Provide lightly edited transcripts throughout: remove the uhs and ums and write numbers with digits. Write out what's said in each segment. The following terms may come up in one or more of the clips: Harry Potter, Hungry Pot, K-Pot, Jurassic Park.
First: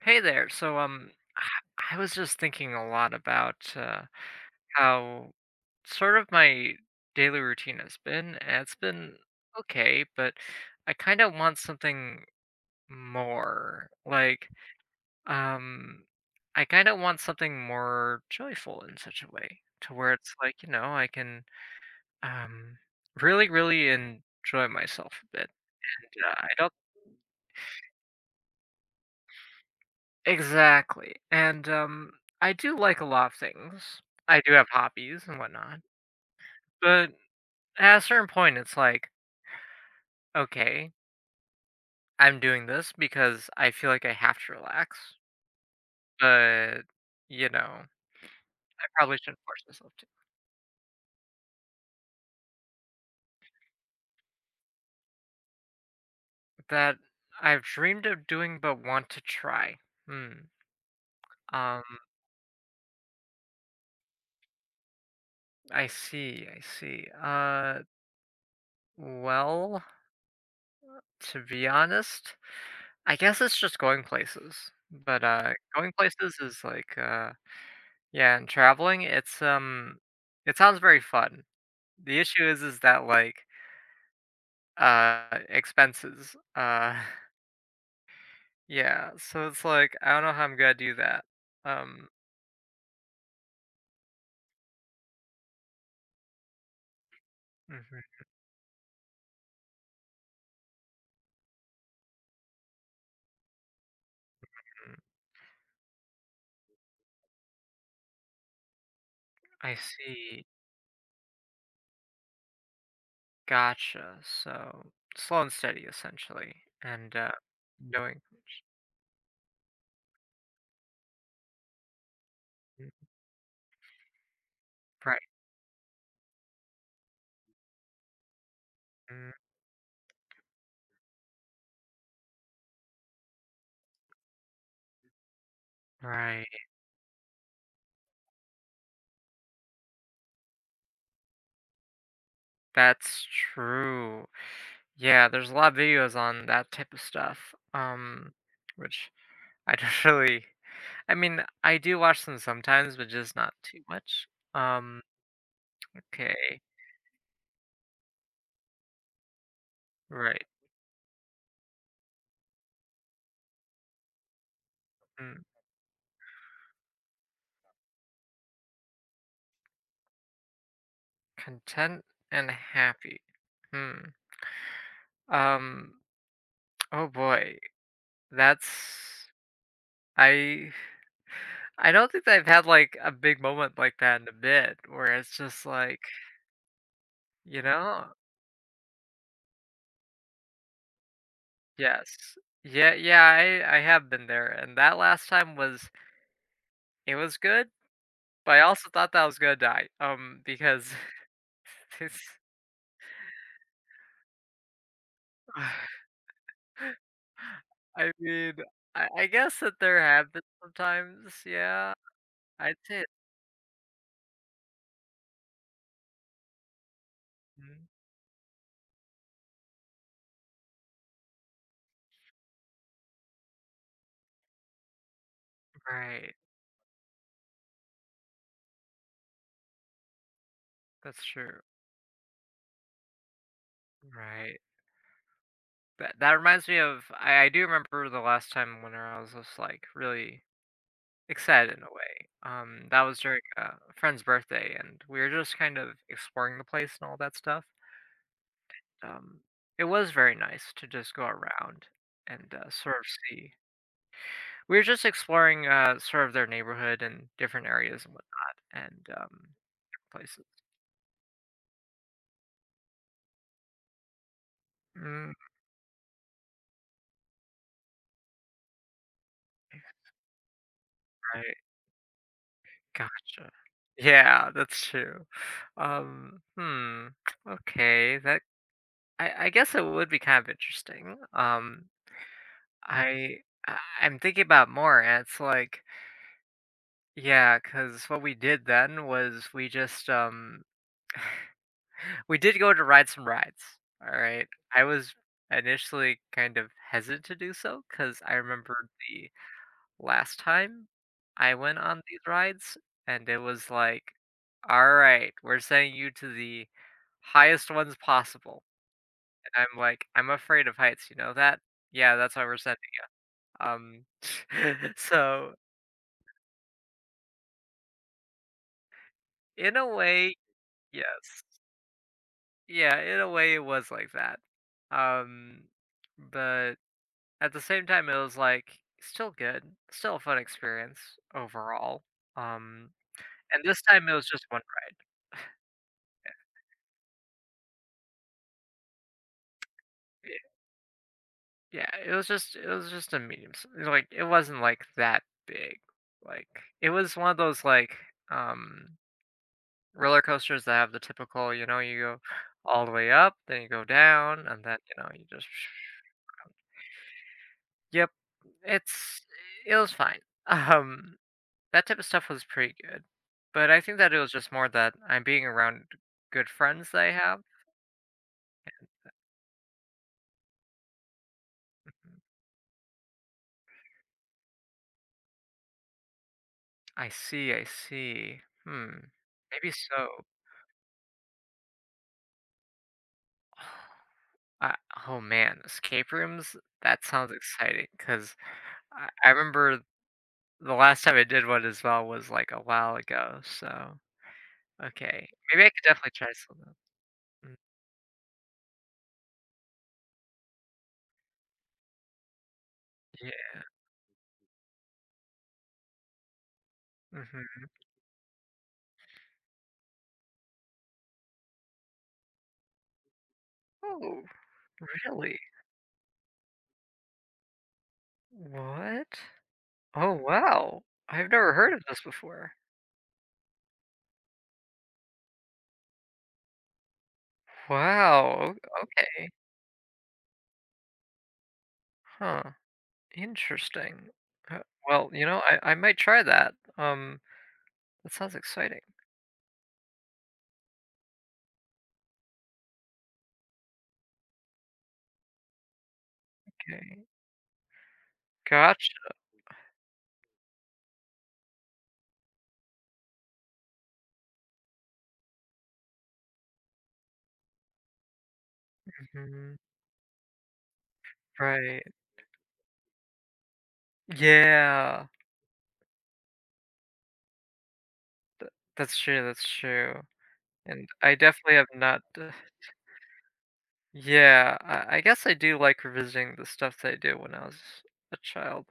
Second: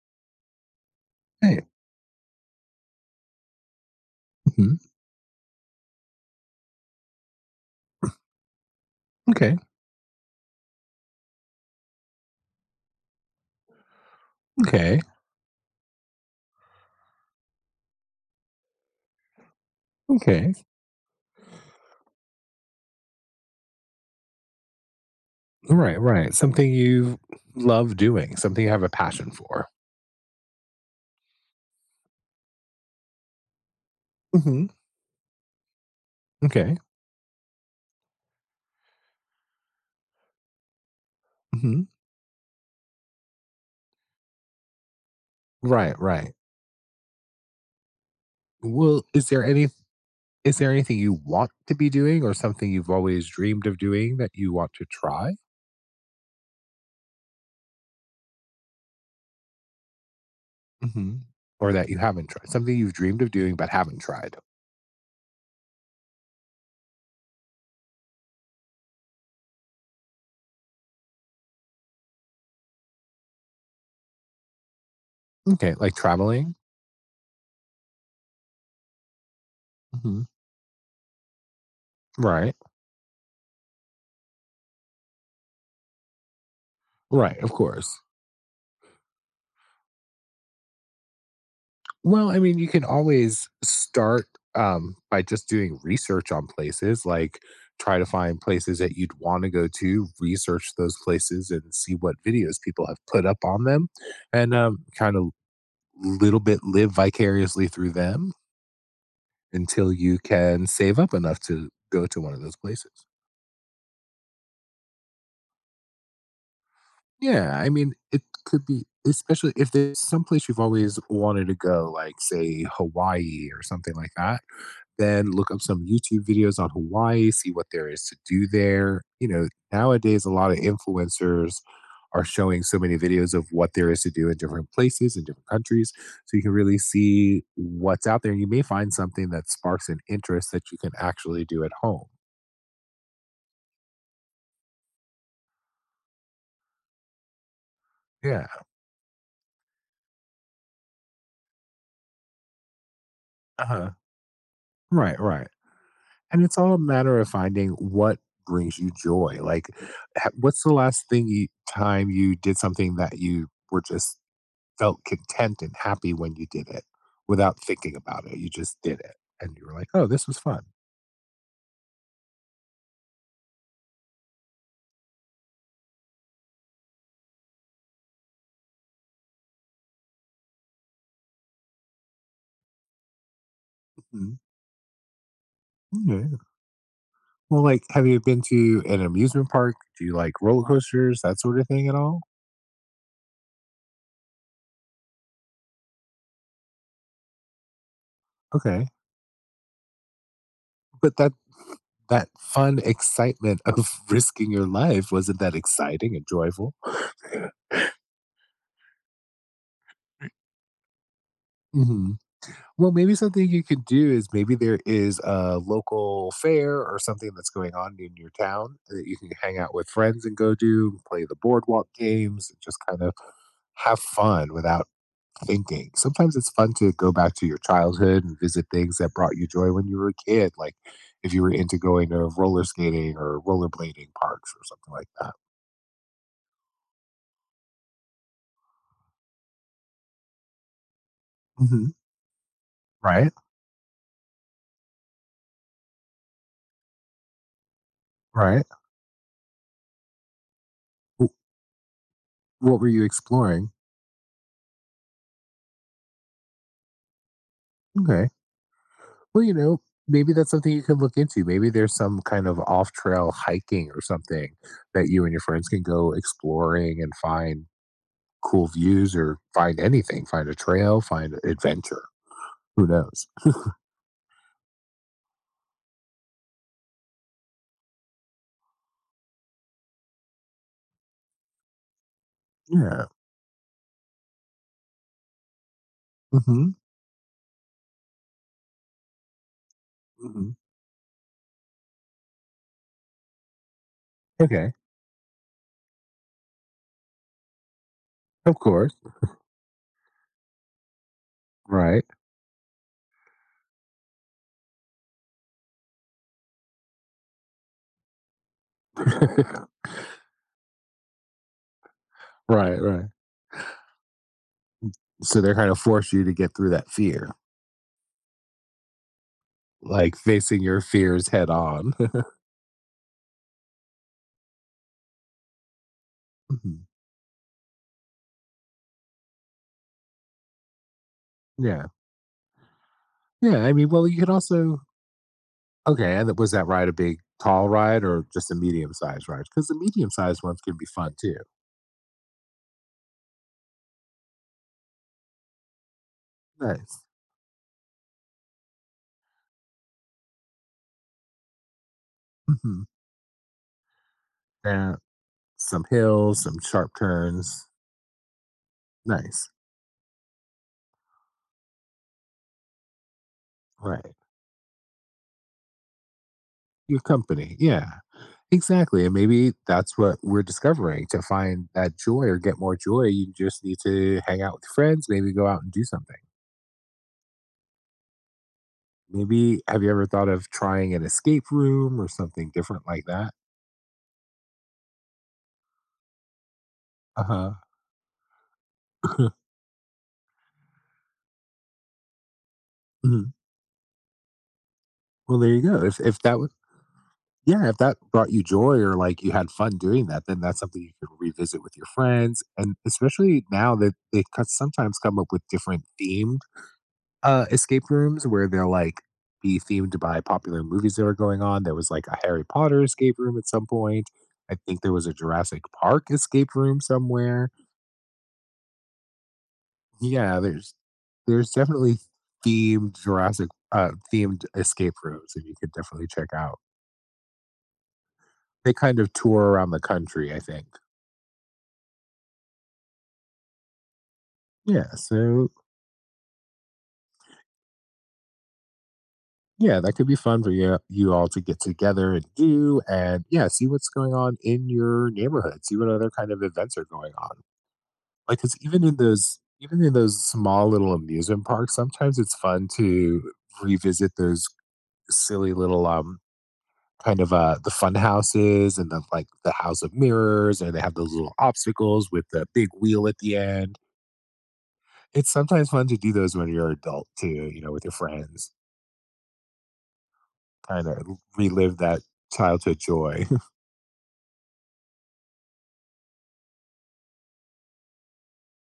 Hey there. So, um, Right. I I was just thinking a lot about Mhm. how sort of my daily routine has been, and it's been Okay. okay, but I kind of want something more. Like, Okay. um, I kind of want something more joyful in such a way to where it's Okay. like, I can um really, really enjoy myself a bit. Right. And Right. I Something don't. you love doing, something you have a passion for. Exactly, and I do like a lot of things. I do Hmm. have hobbies and whatnot, Okay. but at a certain point, it's like, "Okay, Hmm. I'm doing this because I feel like I have to relax, Right. Right. but, you know, I Well, probably is shouldn't there force any myself to." is there anything you want to be doing, or something you've always dreamed of doing that you want to try, That I've dreamed of doing but want to try. Hmm, hmm, or um, that you haven't tried? Something you've dreamed of doing but haven't tried. I see, I see. Well, to be honest, I guess it's just going places, but, Okay, going like places traveling. is like, yeah, and traveling, it's Hmm. it sounds very fun. The issue Right. Is that, like, expenses, Right. Of course. yeah, so it's like, I don't know how I'm gonna do that. Um, Well, I mean, you can always start by just doing research on places, like try mhm, to find places that you'd want to go to, research those places and see what videos people have put up on them, and kind of little bit live vicariously through them I until you see, can save up enough to go to one of those places. gotcha, so slow and steady, essentially, and Yeah, I mean, knowing it could be, especially if there's some place you've always wanted to go, like, say, mm, Hawaii or something like that, right, then look up some YouTube videos on Hawaii, see what there is to do there. You mm, know, nowadays, a lot of influencers are showing so many videos of what there is to do in different places in different countries. So you right, can really see what's out there. You may find something that sparks an interest that you can actually do at home. that's true. Yeah, there's a lot of videos on that type of stuff, Yeah. which I don't really I mean, I do watch them sometimes, but just not Uh too huh. much. Um, Right. Right. And it's okay, all a matter of finding what brings you joy. Like, right. what's the last time you did something that you were just felt Mm, content and happy when you did it without thinking about it. You just did it. And you were like, oh, this was fun. content and happy. Hmm. Um, oh boy. That's I I don't think I've had like a big moment like that in a Mhm. bit where it's just like, Okay. Well, you like, have know, you been to an amusement park? Do you like roller coasters, that sort of thing at yes. all? Yeah, yeah, I have been there and that last time was it was good, but I Okay. also thought that I was gonna die. Because But that, it's that fun excitement of risking your life wasn't that exciting and joyful. I mean, I guess that there have been sometimes, yeah. Hmm. I'd Well, say maybe something you could do is maybe there is a local fair or something that's going mhm. on in your town that you can hang out with friends and go do, play the boardwalk games, and just kind of have fun without thinking. Right. Sometimes it's fun to go back to your childhood and visit things that brought you joy when you were a kid, like That's if you were true. into going to roller skating or rollerblading parks Right. or something like that. That that reminds me of I do remember the last time when I was just like really excited in Hmm. a way. That was Right, during a friend's birthday, and we were just kind of exploring the place and all that stuff. right. Um, it was very nice to just go Wh- around and What were sort you of see. exploring? We were just exploring, sort of their neighborhood and different areas and Okay. whatnot, and Well, you know, maybe places. that's something you can look into. Maybe there's some kind of off trail hiking or something that you and Mm, your friends can go exploring and find cool views or find anything, find a trail, find right, adventure. Who knows? gotcha. Yeah, that's true. Um, hmm, okay, that I guess it would be kind of interesting. Yeah. I I I'm thinking about more, and it's like, Hmm. yeah, because what we did then was we just, Mhm. um we did go to ride some rides, alright? Okay. I was initially kind of hesitant to do so because I Of remembered course. the last time I went on Right. these rides, and it was like, "Alright, we're sending you to the highest ones possible," Right, and I'm like, "I'm afraid of heights, you know that? Yeah, that's why we're sending." right. Um, So they're so kind of force you to get through that fear, in a like way, facing your fears yes. head on. Yeah, in a way, it was like that. Um, but Mhm. at the same time, it was like still good, still a fun experience Yeah. overall. Um, Yeah. and I this mean, time it was just one okay. And was that ride a big, tall ride or just a medium sized ride? Because the medium sized movie. ones can be fun too. Yeah, it was just a medium. Like it wasn't like that big. Like it Nice. was one of those like um roller coasters that have the typical, you go Hmm. all the way up, then you go down, and then Yeah. you know you just Some hills, some sharp turns. yep. It's Nice. it was fine. Um, that type of stuff was pretty good, but I think that Right. it was just more that I'm being around good friends Your that I have. company, yeah. Exactly, and maybe that's what we're discovering to find that joy or get more joy, you just need to hang out with friends, maybe go out and do something. I see, I see. Hmm. Maybe Maybe have you ever so. thought of trying an escape room or something different like that? I, oh man, escape rooms? That sounds Uh-huh. exciting because I remember the last time I did one as well was like a while ago. So, okay. Well, there you Maybe I could go. Definitely If try that would something. Mm, yeah, if that brought you joy or like you had fun doing that, then that's something you can revisit with your friends. And especially yeah. now that they cut sometimes come up with different themes. Hmm. Escape rooms where they'll, like, be themed by popular movies that are going on. There was, like, a Harry Potter escape room at some point. Oh, I think there was a really? Jurassic Park escape room somewhere. What? Oh, Yeah, there's wow. I've there's never heard of definitely this before. themed Jurassic themed escape rooms that you could definitely check out. Wow. They kind of Okay. tour around the country, I think. Huh, interesting. Uh, Yeah, well, you know, so, I might try that. That sounds exciting. yeah, that could be fun for you all to get together and do, and, yeah, see what's going on in your neighborhood, see what other kind of events are Okay. going on. Like, cause even in Gotcha. those small little amusement parks, sometimes it's fun to revisit those silly little, kind of, the fun houses and the, like, the Mhm. house of mirrors, and they have those little Right. obstacles with the big wheel at the end. Yeah. It's sometimes fun to do those when you're an adult too, you know, with your Th friends, that's true, that's true. And kinda I definitely have relive that not d childhood joy. yeah, I guess I do like revisiting the stuff that I did when I was a child.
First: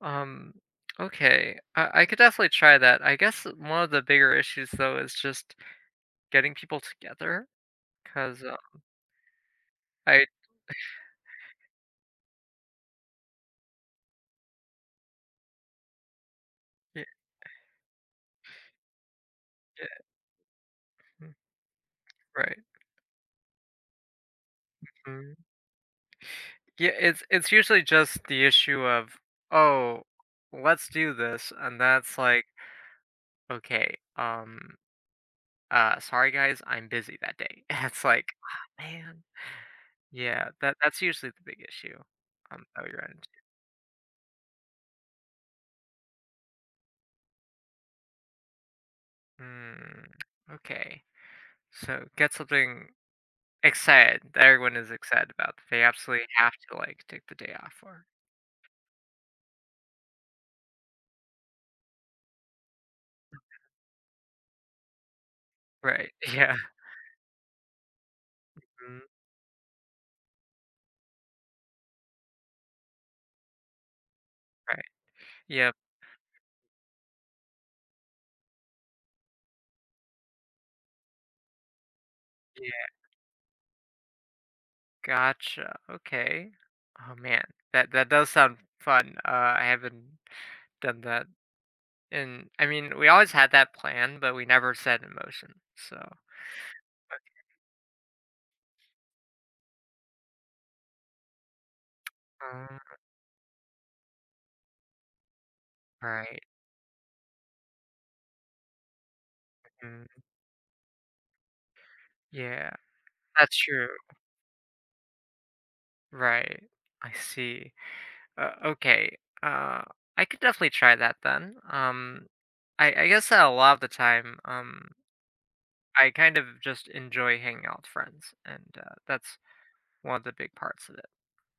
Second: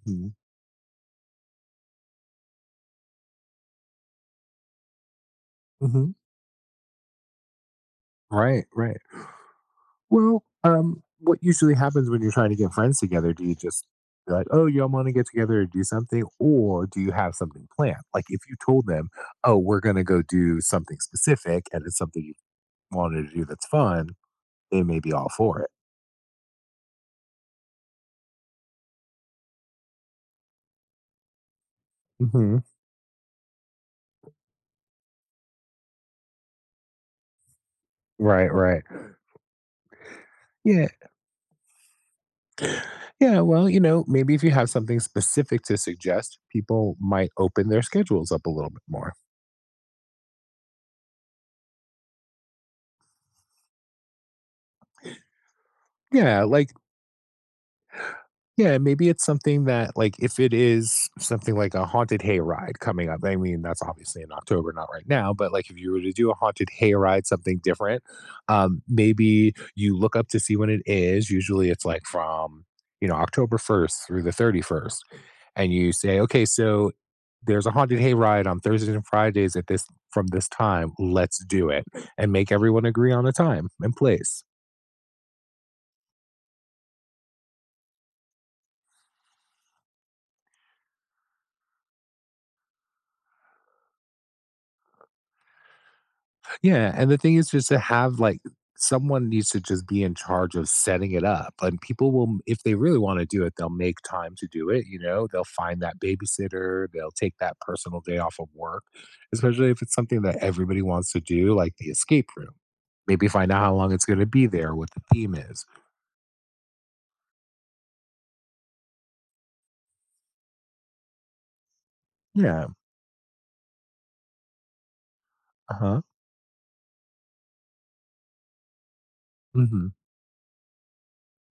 Um, okay, I could definitely try that. I guess one of the bigger issues, though, is just Mhm. getting people together 'cause, Right, right. I y- Well, what usually happens when you're trying to get friends together, do you just be like, oh, y'all want to get together and do something? Or do yeah, you have something planned? Like if you told them, oh, we're going to go do something yeah, mm, specific and it's something you right, wanted to do that's fun, they may be all mm. for it. Yeah, it's usually just the issue of, "Oh, let's do this," and that's like, Hmm. "Okay, sorry guys, I'm busy that day." it's like, Right, "Ah, right. man." Yeah, that Yeah. that's usually the big issue, that we run into. Yeah. Well, you know, maybe if you have something specific to suggest, people might open their schedules up a little bit more. Hmm, okay. So get something excited that everyone is excited about, that they absolutely Yeah. have Like, to, like, take the day off for. yeah, maybe it's something that, like, if it is something like a haunted hayride coming up, I mean, that's obviously in October, not right now, but like if you were Right, to do a yeah. haunted hayride, something different, Mhm, maybe you look up to see when it is. Usually it's like from, you know, October 1st through the right. 31st. And Yep. you say, okay, so there's a haunted hayride on Thursdays and Fridays at this from this time. Let's do it and make everyone Yeah. agree on a time and place. Gotcha, okay. Oh, man, that does sound fun, I haven't done that, and, I mean, we always had that plan, but we never set in motion, so Yeah, and the thing is just to have, like someone needs to just be in charge of setting it up, and people will if they oh, really wanna do it, they'll make time to do it, you know? They'll find that right, babysitter, they'll take that personal day off of work, especially if it's something mm, that everybody wants to do, like the escape room. yeah, Maybe find that's out how true, long it's gonna be there, what the theme is. right, I see. Okay, uh, I could definitely try that then, um, Yeah, I I guess that a lot of the time, uh-huh, I kind of just enjoy hanging out with friends, and that's mhm. one of the big parts of it.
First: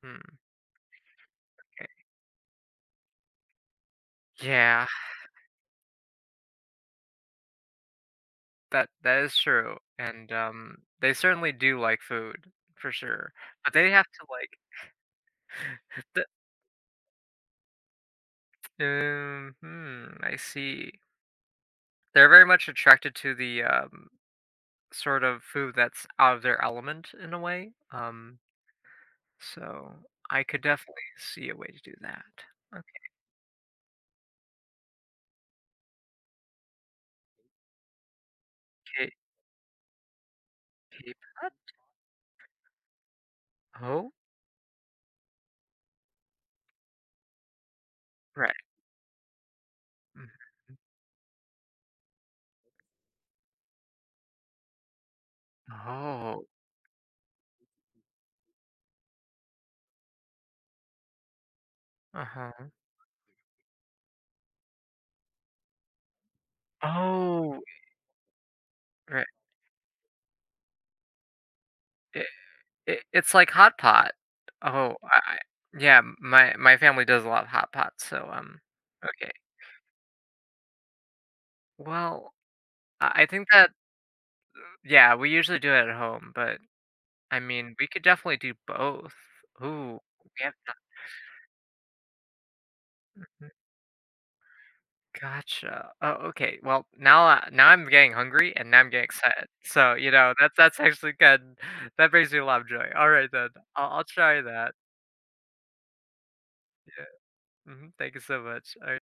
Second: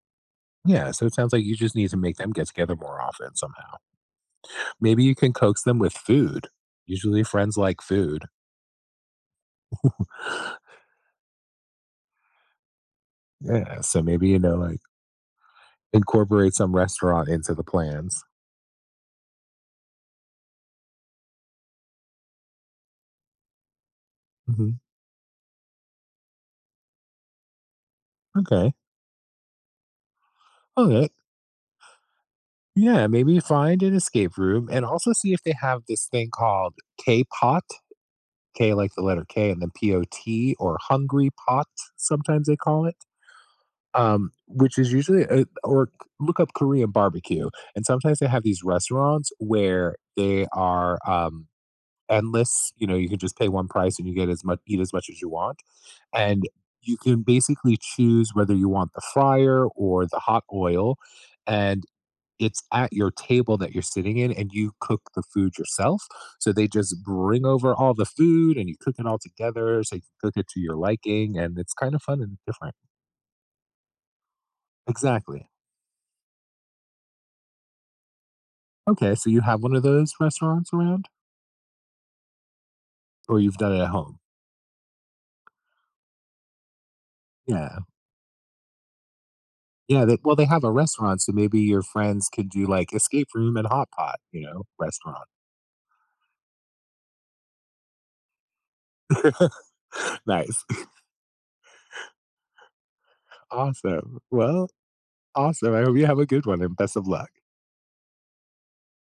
Mm, Yeah, so it sounds like you just need 'kay. to make them get together more often somehow. Yeah. Maybe you can coax them with food. Usually friends like food. That is true, and, they certainly do like food, for sure, but Yeah, they so have to, maybe, you know, like like, the incorporate some restaurant into the plans. I see. They're very much attracted to the, Mhm, sort of food that's out of their element in a way, okay. so I could definitely Okay. see a way to do that. Yeah, maybe find an escape room and also see if they have this thing called K-Pot, K like the Okay, letter K and then POT or keep Hungry pop Pot, sometimes they call it, oh, which is usually a or k look up Korean barbecue, and sometimes they have these right. restaurants where they Mhm. are, um, endless. You know, you can just pay one price and you get as much eat as much as you want. And Oh, you can basically choose whether you want the fryer or the hot oil. And it's uh-huh. at your table that you're sitting in and you cook the food yourself. So they just bring Oh, over all the food and you cook it all right, together. So you can cook it to your liking and it's kind of fun yeah. and different. It it's like hot pot. Oh, I Exactly. yeah, my family does a lot of hot pot, so, Okay. So okay. you have one of those restaurants around Well, I or think you've that done it at home? yeah, we usually do it at home, but, I mean, Yeah. we could definitely do both. Ooh, Yeah, they we well, they have have a not restaurant, so maybe your friends could do, like, escape room and hot pot, you know, restaurant. gotcha. Oh, okay, well, now I'm getting hungry, and now I'm getting excited. So, you know, that's Nice. that's actually good. That brings me a lot of joy. Alright then, I'll Awesome. try Well, that. awesome. I hope you have a good one and best of Yeah. luck. Mhm, thank you so much. Alright.